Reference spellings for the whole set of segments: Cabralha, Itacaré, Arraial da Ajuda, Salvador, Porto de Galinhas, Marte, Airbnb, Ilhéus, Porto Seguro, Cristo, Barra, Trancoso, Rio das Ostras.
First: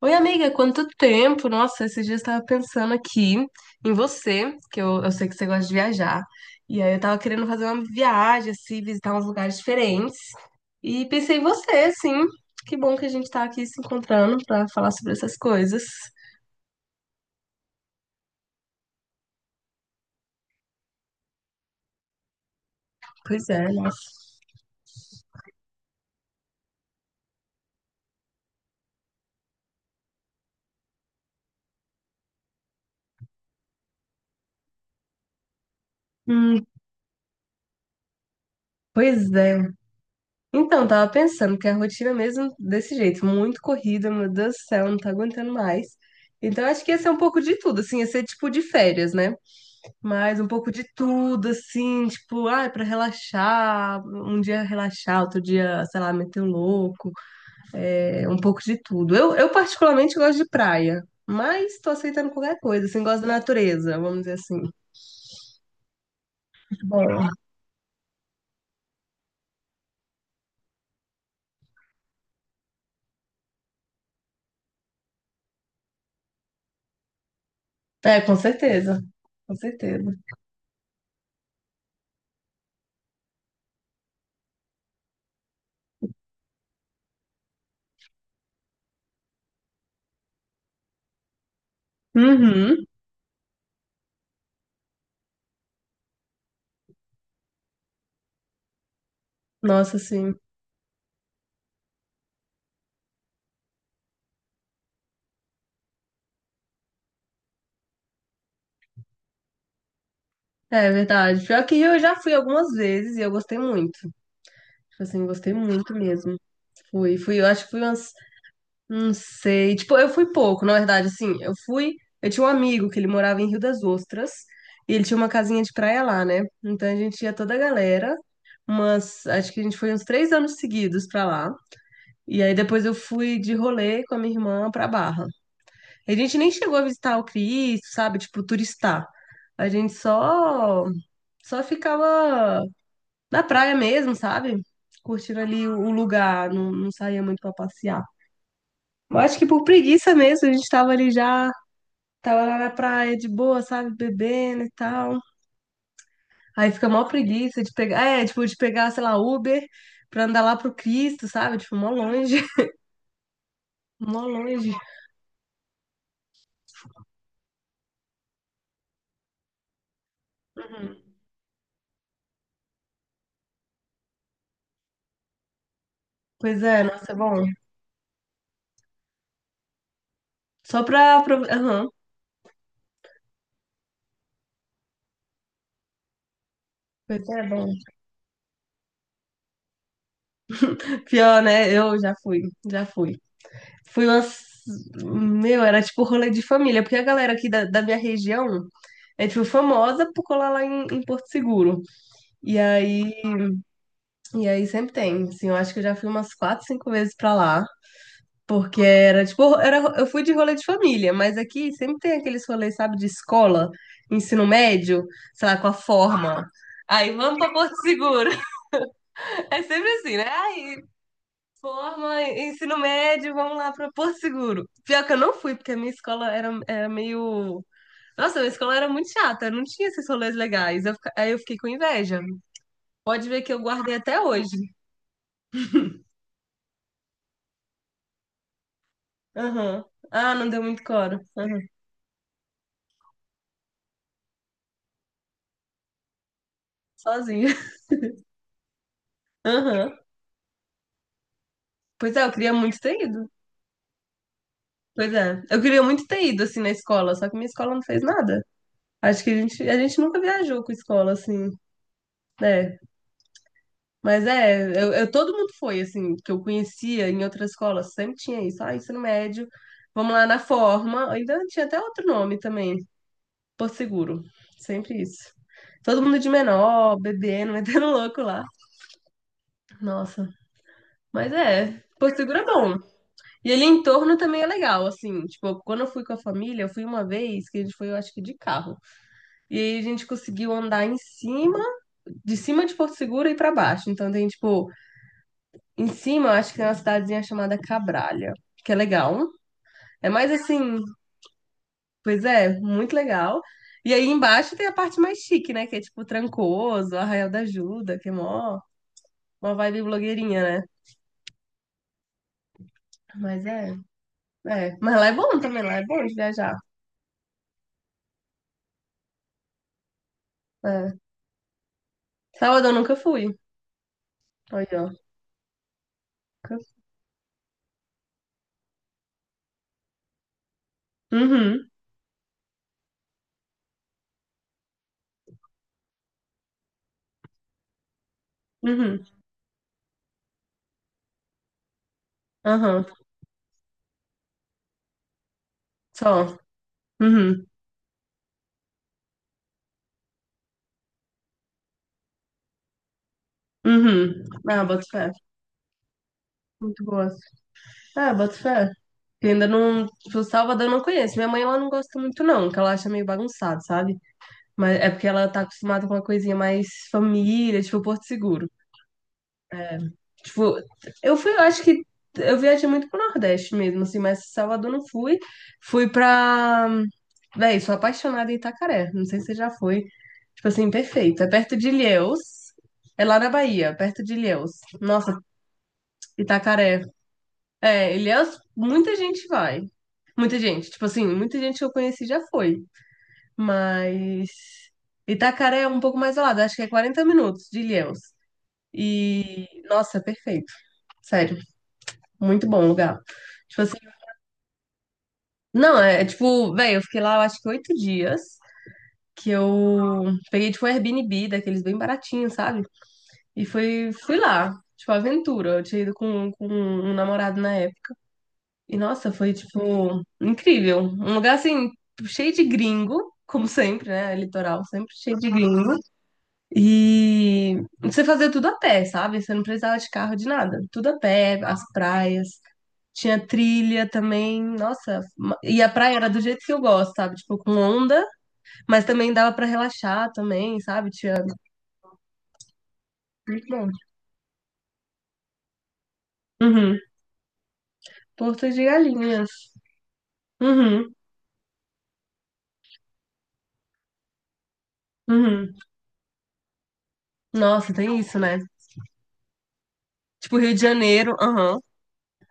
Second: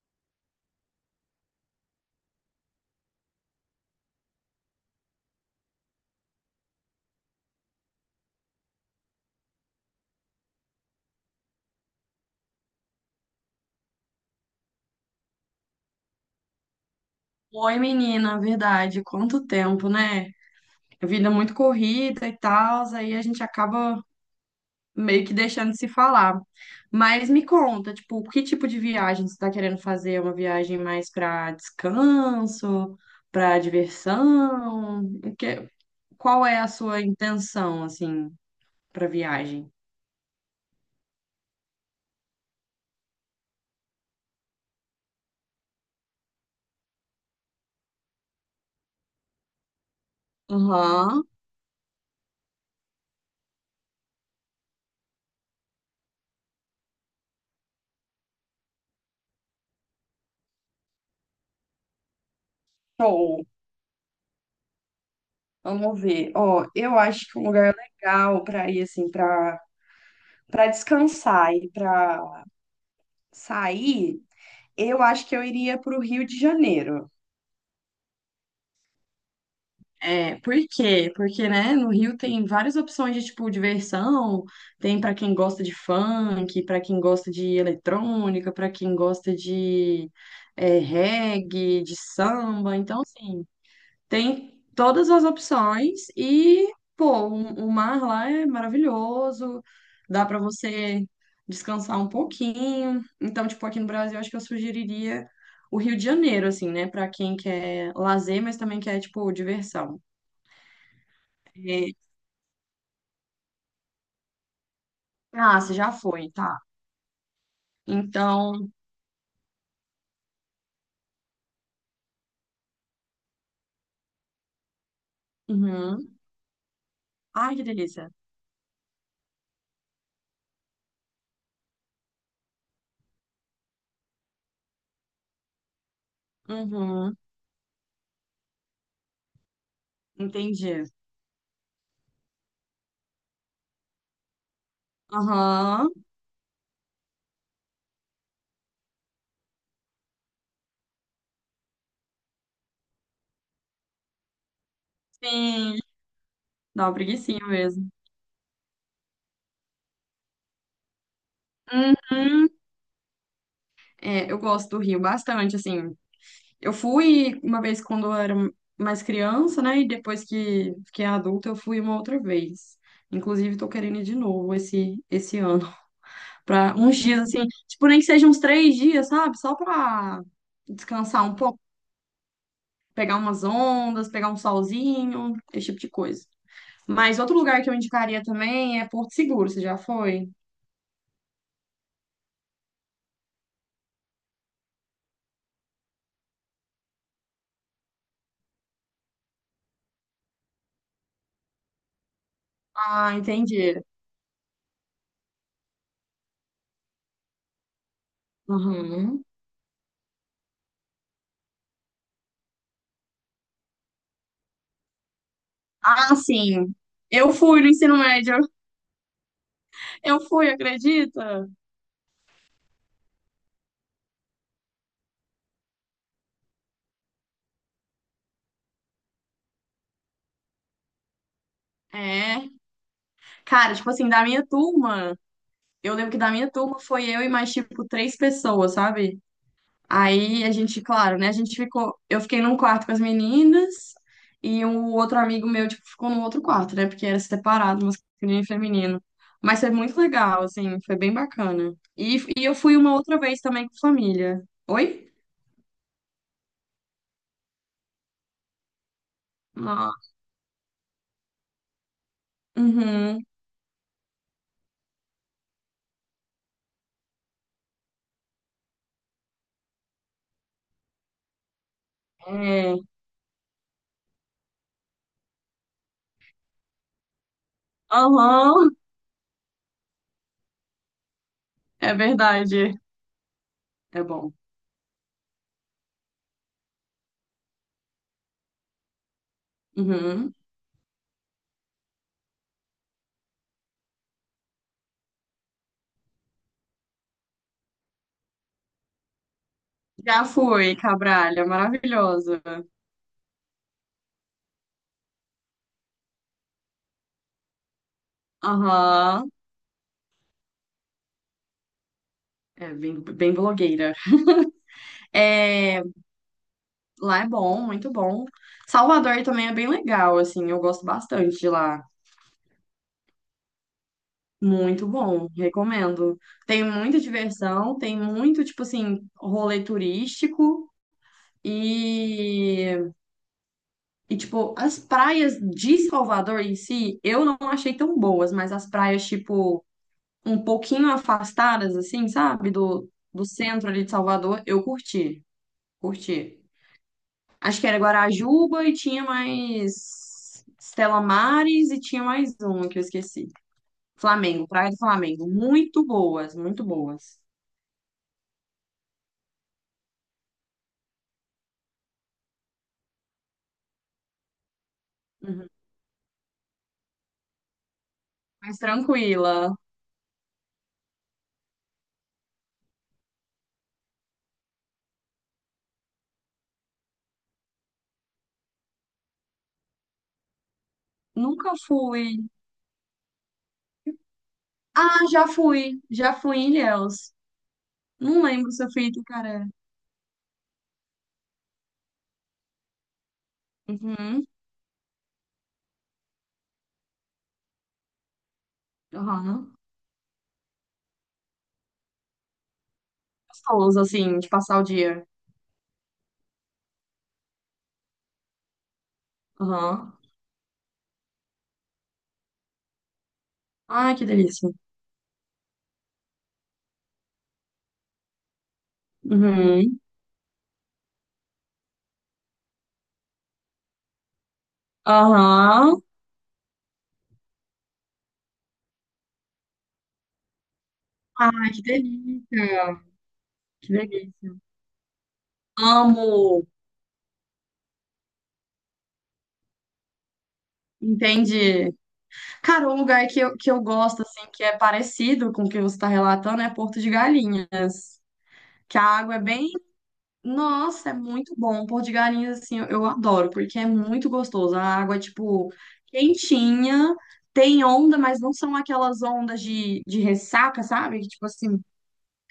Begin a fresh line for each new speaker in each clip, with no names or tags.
Oi, amiga, quanto tempo? Nossa, esses dias eu estava pensando aqui em você, que eu sei que você gosta de viajar. E aí eu tava querendo fazer uma viagem, assim, visitar uns lugares diferentes. E pensei em você, sim. Que bom que a gente tá aqui se encontrando para falar sobre essas coisas.
Oi, menina, verdade. Quanto tempo, né? A vida é muito corrida e tal, aí a gente
Pois é,
acaba
nossa.
meio que deixando de se falar. Mas me conta, tipo, que tipo de viagem você está querendo fazer? É uma viagem mais para descanso, para diversão? Qual é
Hum,
a sua intenção, assim, para
pois é.
viagem?
Então, tava pensando que a rotina é mesmo desse jeito, muito corrida, meu Deus do céu, não tá aguentando mais. Então, acho que ia ser um pouco de tudo, assim, ia ser tipo de férias, né? Mas um pouco de
Aham.
tudo, assim, tipo, ai, pra relaxar, um dia relaxar, outro dia, sei lá, meter o louco, é, um pouco de tudo. Eu particularmente gosto de praia, mas tô aceitando qualquer coisa, assim, gosto da
Show.
natureza, vamos dizer assim.
Vamos ver. Ó, eu acho
Bom,
que um lugar legal para ir assim, para descansar e para sair. Eu acho que eu iria para o Rio de Janeiro.
é, com certeza, com certeza.
É, por quê? Porque, né, no Rio tem várias opções de, tipo, diversão, tem pra quem gosta de funk, pra quem gosta de eletrônica, pra quem gosta de reggae, de samba,
Uhum,
então, assim, tem todas as opções e, pô, o mar lá é maravilhoso,
nossa,
dá
sim,
para você descansar um pouquinho. Então, tipo, aqui no Brasil, acho que eu sugeriria o Rio de Janeiro, assim, né, para quem quer lazer, mas também quer, tipo, diversão.
é verdade. Pior que
É.
eu já fui algumas vezes e eu gostei muito, tipo assim, gostei
Ah, você já
muito
foi,
mesmo.
tá.
Fui, fui, eu acho que fui umas.
Então,
Não sei. Tipo, eu fui pouco, na verdade, assim, eu fui. Eu tinha um amigo que ele morava em Rio das Ostras e ele tinha uma casinha de praia
uhum.
lá, né? Então a gente ia toda
Ai,
a
que delícia.
galera, mas acho que a gente foi uns 3 anos seguidos pra lá. E aí depois eu fui de rolê com a minha irmã pra Barra. A gente nem chegou a visitar
Uhum.
o Cristo, sabe? Tipo, turistar. A gente só
Entendi.
só ficava na praia mesmo, sabe? Curtindo ali o
Aham.
o lugar, não, não saía muito pra passear. Eu acho que por preguiça mesmo, a gente tava ali já, tava lá na praia de boa, sabe, bebendo e tal.
Sim.
Aí
Dá
fica
uma
mó
preguicinha
preguiça de
mesmo.
pegar, é, tipo, de pegar, sei lá, Uber pra andar lá pro Cristo, sabe? Tipo, mó longe,
Uhum.
mó
É, eu gosto
longe.
do Rio bastante, assim. Eu fui uma vez quando eu era mais criança, né? E depois que
Uhum.
fiquei adulta, eu fui uma outra vez. Inclusive, tô querendo ir de novo esse ano.
Pois
Pra
é,
uns
nossa, é
dias,
bom.
assim, tipo, nem que seja uns 3 dias, sabe? Só pra
Só pra...
descansar um
pra...
pouco,
Aham.
pegar umas ondas, pegar um solzinho, esse tipo de coisa. Mas
Pois
outro
é, é
lugar
bom.
que eu indicaria também é Porto Seguro, você já foi?
Pior, né? Eu já fui, já fui. Fui umas... Meu, era tipo rolê de família, porque a galera aqui da minha região é, tipo, famosa por colar lá em Porto Seguro. E aí
Ah, entendi.
E aí sempre tem, assim, eu acho que eu já fui umas 4, 5 vezes pra lá, porque
Uhum.
era tipo, era, eu fui de rolê de família, mas aqui sempre tem aqueles rolês, sabe, de escola, ensino médio, sei lá, com a
Ah,
forma.
sim.
Aí
Eu
vamos pra
fui no
Porto
ensino
Seguro.
médio.
É sempre assim,
Eu
né?
fui,
Aí,
acredita?
forma, ensino médio, vamos lá pra Porto Seguro. Pior que eu não fui, porque a minha escola era, era meio. Nossa, a minha escola era muito chata, não tinha esses rolês legais. Aí eu fiquei com inveja.
É.
Pode ver que eu
Cara, tipo
guardei
assim,
até
da minha
hoje.
turma, eu lembro que da minha turma foi eu e mais, tipo, três pessoas, sabe?
Aham. Ah,
Aí
não
a
deu
gente,
muito
claro,
coro.
né? A gente ficou. Eu fiquei num quarto com as meninas e um outro amigo meu, tipo, ficou no outro quarto, né? Porque era
Sozinha.
separado, masculino e feminino. Mas foi
Aham.
muito legal, assim, foi bem bacana.
Pois
E,
é, eu
e
queria
eu fui
muito
uma
ter
outra
ido.
vez também com família. Oi?
Pois é. Eu queria muito ter ido, assim, na escola, só que minha escola não fez nada. Acho que a gente, a
Ah,
gente nunca viajou com escola, assim, né?
uhum.
Mas é, todo mundo foi, assim, que eu conhecia em outras escolas, sempre tinha isso. Ah, ensino médio, vamos lá na forma. Ainda tinha até outro nome
É.
também, Porto Seguro. Sempre isso. Todo mundo de menor, bebendo, metendo louco lá.
Aham,
Nossa. Mas é,
é
Porto Seguro é
verdade.
bom. E ali em
É
torno
bom.
também é legal, assim, tipo, quando eu fui com a família, eu fui uma vez, que a gente foi, eu acho que de carro. E aí a gente
Uhum.
conseguiu andar em cima de Porto Seguro e pra baixo. Então tem, tipo, em cima, eu acho que tem uma cidadezinha chamada Cabralha, que é legal. É
Já
mais
fui,
assim,
Cabralha,
pois
maravilhosa.
é, muito legal. E aí embaixo tem a parte mais chique, né, que é tipo Trancoso, Arraial da Ajuda, que é mó,
Aham,
uma vibe blogueirinha, né?
é bem, bem
Mas é,
blogueira.
é. Mas lá é bom também, lá
É,
é bom de viajar.
lá é bom, muito bom. Salvador também é bem legal, assim, eu gosto
É.
bastante de lá.
Salvador eu nunca fui.
Muito
Olha,
bom, recomendo. Tem
ó.
muita diversão, tem muito, tipo assim, rolê turístico
Uhum,
e, e tipo, as praias de Salvador em si, eu não achei tão boas, mas as
uhum,
praias, tipo, um pouquinho afastadas, assim, sabe,
aham,
do, centro ali de Salvador, eu curti, curti.
só. Uhum,
Acho que era Guarajuba e tinha mais Stella Maris e tinha mais uma que eu esqueci.
uhum.
Flamengo,
Ah,
Praia do
boto fé.
Flamengo. Muito boas, muito
Muito boa.
boas.
Ah, boto fé. Eu ainda não. Tipo, Salvador eu não conheço. Minha mãe, ela não gosta muito, não, que ela acha meio bagunçado, sabe? Mas é porque ela tá
Uhum.
acostumada com uma coisinha mais família, tipo Porto Seguro.
Mas tranquila.
É, tipo, eu fui, eu acho que eu viajei muito pro Nordeste mesmo, assim, mas Salvador não fui. Fui pra. Véi, sou apaixonada em Itacaré. Não sei se você já foi. Tipo assim, perfeito. É
Nunca
perto de
fui.
Ilhéus. É lá na Bahia, perto de Ilhéus.
Ah,
Nossa,
já fui. Já fui em
Itacaré.
Ilhéus.
É,
Não
Ilhéus,
lembro se eu fui em
muita gente
Itucaré.
vai. Muita gente. Tipo assim, muita gente que eu conheci já foi.
Uhum.
Mas. Itacaré é um pouco mais ao lado, acho que é 40 minutos de Ilhéus. E.
Aham.
Nossa, é perfeito. Sério. Muito bom lugar. Tipo assim,
Gostoso, assim, de passar o dia.
não, é, é tipo, velho, eu fiquei lá, eu acho que 8 dias, que
Aham.
eu peguei, tipo, um Airbnb, daqueles bem baratinhos, sabe? E fui,
Ai, que
fui
delícia.
lá, tipo, aventura. Eu tinha ido com um namorado na época. E, nossa, foi,
Uhum.
tipo, incrível. Um lugar, assim, cheio de gringo, como sempre, né? É Litoral, sempre cheio de gringo.
Aham.
E você fazia tudo a pé, sabe? Você não precisava de carro, de nada. Tudo a pé,
Ai,
as
que
praias.
delícia.
Tinha
Que
trilha
delícia.
também, nossa. E a praia era do jeito
Amo.
que eu gosto, sabe? Tipo, com onda, mas também dava pra relaxar também, sabe? Tinha.
Entendi. Cara, um lugar que eu,
Muito
que eu
bom.
gosto, assim, que é parecido com o que você está relatando, é
Uhum.
Porto de Galinha.
Porto de
Que a água é
Galinhas.
bem. Nossa, é
Uhum.
muito bom. Porto de Galinha, assim, eu adoro, porque é muito gostoso. A água é, tipo,
Uhum.
quentinha, tem
Nossa,
onda,
tem isso,
mas não
né?
são aquelas ondas de
Tipo, Rio de
ressaca, sabe? Que,
Janeiro.
tipo assim,
Aham.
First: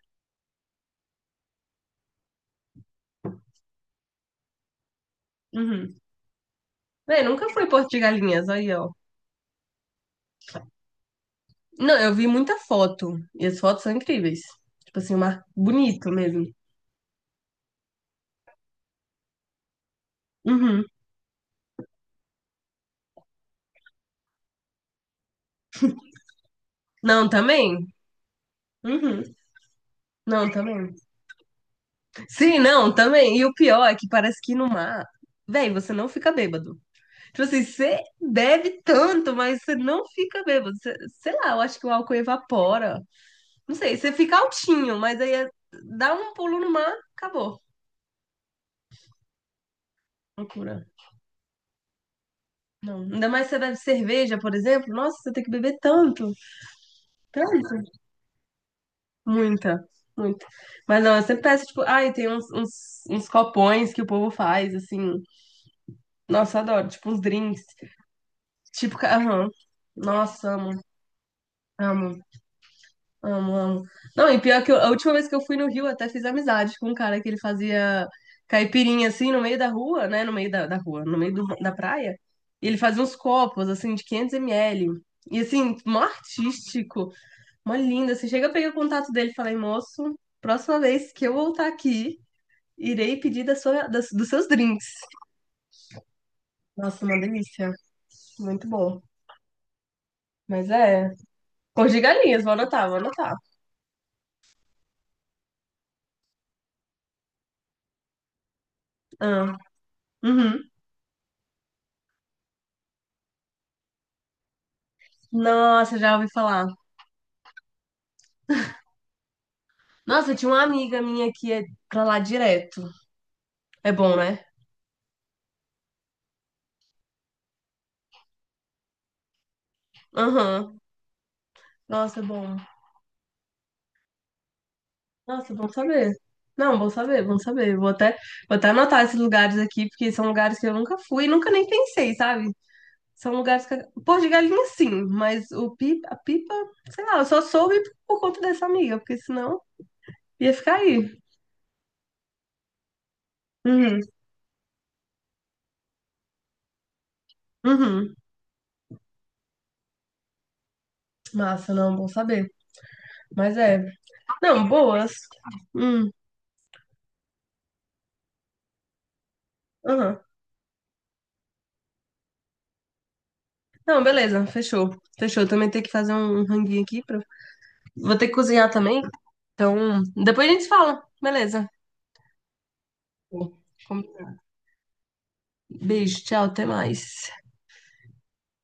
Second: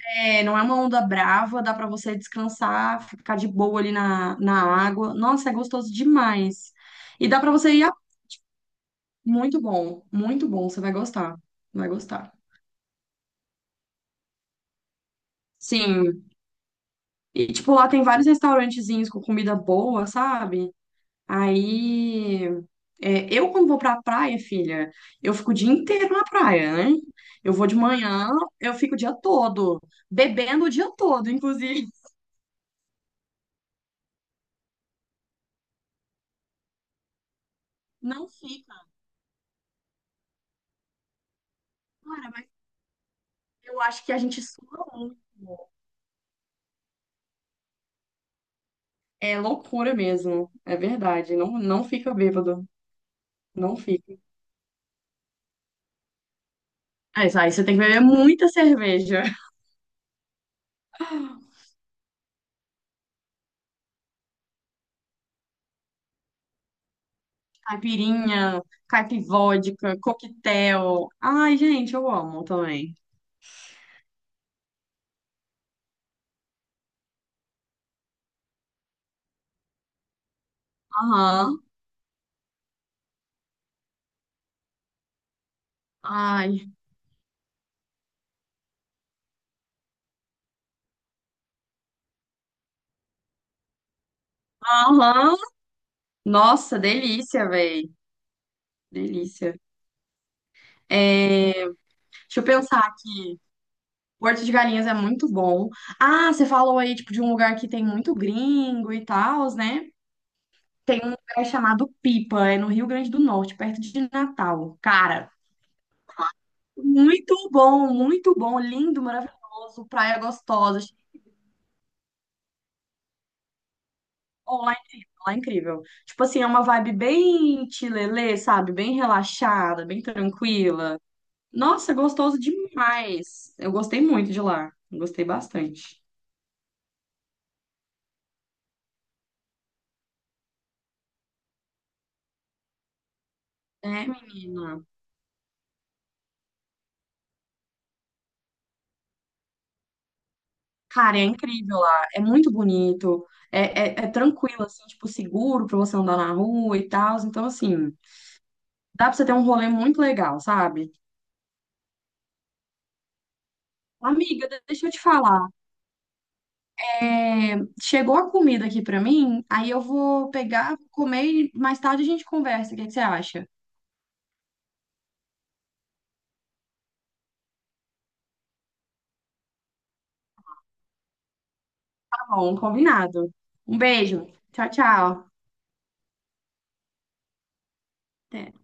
não é uma onda brava, dá para você descansar, ficar de boa ali na água. Nossa, é gostoso
Uhum.
demais.
Véi,
E dá
nunca
para
fui em
você ir
Porto
a...
de Galinhas, aí, ó.
Muito bom, muito bom. Você vai gostar, vai
Não, eu vi
gostar.
muita foto. E as fotos são incríveis. Tipo assim, um mar bonito
Sim,
mesmo.
e, tipo, lá tem vários restaurantezinhos com comida boa, sabe?
Uhum.
Aí. É, eu, quando vou pra praia, filha, eu fico o dia inteiro na praia, né?
Não,
Eu vou de
também?
manhã, eu fico o dia
Uhum.
todo,
Não,
bebendo o dia
também.
todo, inclusive.
Sim, não, também. E o pior é que parece que no mar, véi, você não fica bêbado. Tipo assim, você
Não fica.
bebe tanto, mas você não fica bêbado. Sei lá, eu acho que o álcool
Cara, mas
evapora. Não
eu
sei,
acho
você
que a
fica
gente sua
altinho,
muito.
mas aí dá um pulo no mar, acabou.
É loucura mesmo, é
Loucura.
verdade. Não, não fica bêbado,
Não. Ainda mais se você
não
bebe
fica.
cerveja, por exemplo. Nossa, você tem que beber tanto.
É, isso aí você
Tanto.
tem que beber muita cerveja.
Muita, muita. Mas não, eu sempre peço, tipo, ai, tem uns copões que o povo faz, assim. Nossa, eu adoro. Tipo, uns drinks.
Caipirinha,
Tipo, ca-
caipi
aham. Nossa, amo,
coquetel. Ai, gente, eu
amo,
amo também.
amo, amo. Não, e pior que a última vez que eu fui no Rio, eu até fiz amizade com um cara que ele fazia caipirinha assim no meio da rua, né? No meio da, da rua, no meio
Aham.
da praia. E ele fazia uns copos assim de 500 ml. E assim, mó
Ai.
artístico, mó lindo. Assim, chega, eu peguei o contato dele e falei, moço, próxima vez que eu voltar aqui, irei pedir da sua, dos seus drinks.
Aham. Nossa,
Nossa, uma
delícia,
delícia.
velho.
Muito bom.
Delícia.
Mas é.
É,
Cor de
deixa
galinhas,
eu
vou
pensar
anotar, vou anotar.
aqui. Porto de Galinhas é muito bom. Ah, você falou aí, tipo, de um lugar que tem muito gringo e tal,
Ah,
né?
uhum.
Tem um lugar chamado Pipa, é no Rio Grande do Norte, perto de Natal. Cara,
Nossa, já ouvi falar.
muito bom, lindo, maravilhoso, praia
Nossa, tinha uma
gostosa.
amiga minha que é pra lá direto. É bom, né?
Ó, lá é incrível, lá é incrível. Tipo assim, é uma vibe bem chilelê, sabe? Bem relaxada, bem
Aham.
tranquila. Nossa,
Nossa, é
gostoso
bom.
demais. Eu gostei muito de lá. Gostei
Nossa, bom
bastante.
saber. Não, bom saber, bom saber. Vou até anotar esses lugares aqui, porque são lugares que eu nunca fui, e nunca nem pensei, sabe? São lugares que.
É,
Pô, de galinha
menina.
sim, mas o pipa, a pipa, sei lá, eu só soube por conta dessa amiga, porque senão ia ficar aí.
Cara, é incrível lá. É muito bonito. É,
Uhum,
é, é tranquilo, assim, tipo, seguro pra você andar na rua e tal. Então, assim,
uhum.
dá pra você ter um rolê muito legal, sabe?
Massa, não, bom saber. Mas é.
Amiga,
Não,
deixa eu te
boas.
falar.
Hum,
Chegou a comida aqui pra mim, aí eu
aham.
vou pegar, vou comer e mais tarde a gente conversa. O que que você acha?
Não, beleza, fechou. Fechou. Também tem que fazer um ranguinho aqui. Pra... Vou ter que cozinhar também. Então, depois a gente se fala. Beleza.
Tá bom, combinado. Um
Com-
beijo. Tchau, tchau.
Beijo, tchau, até mais.
Até.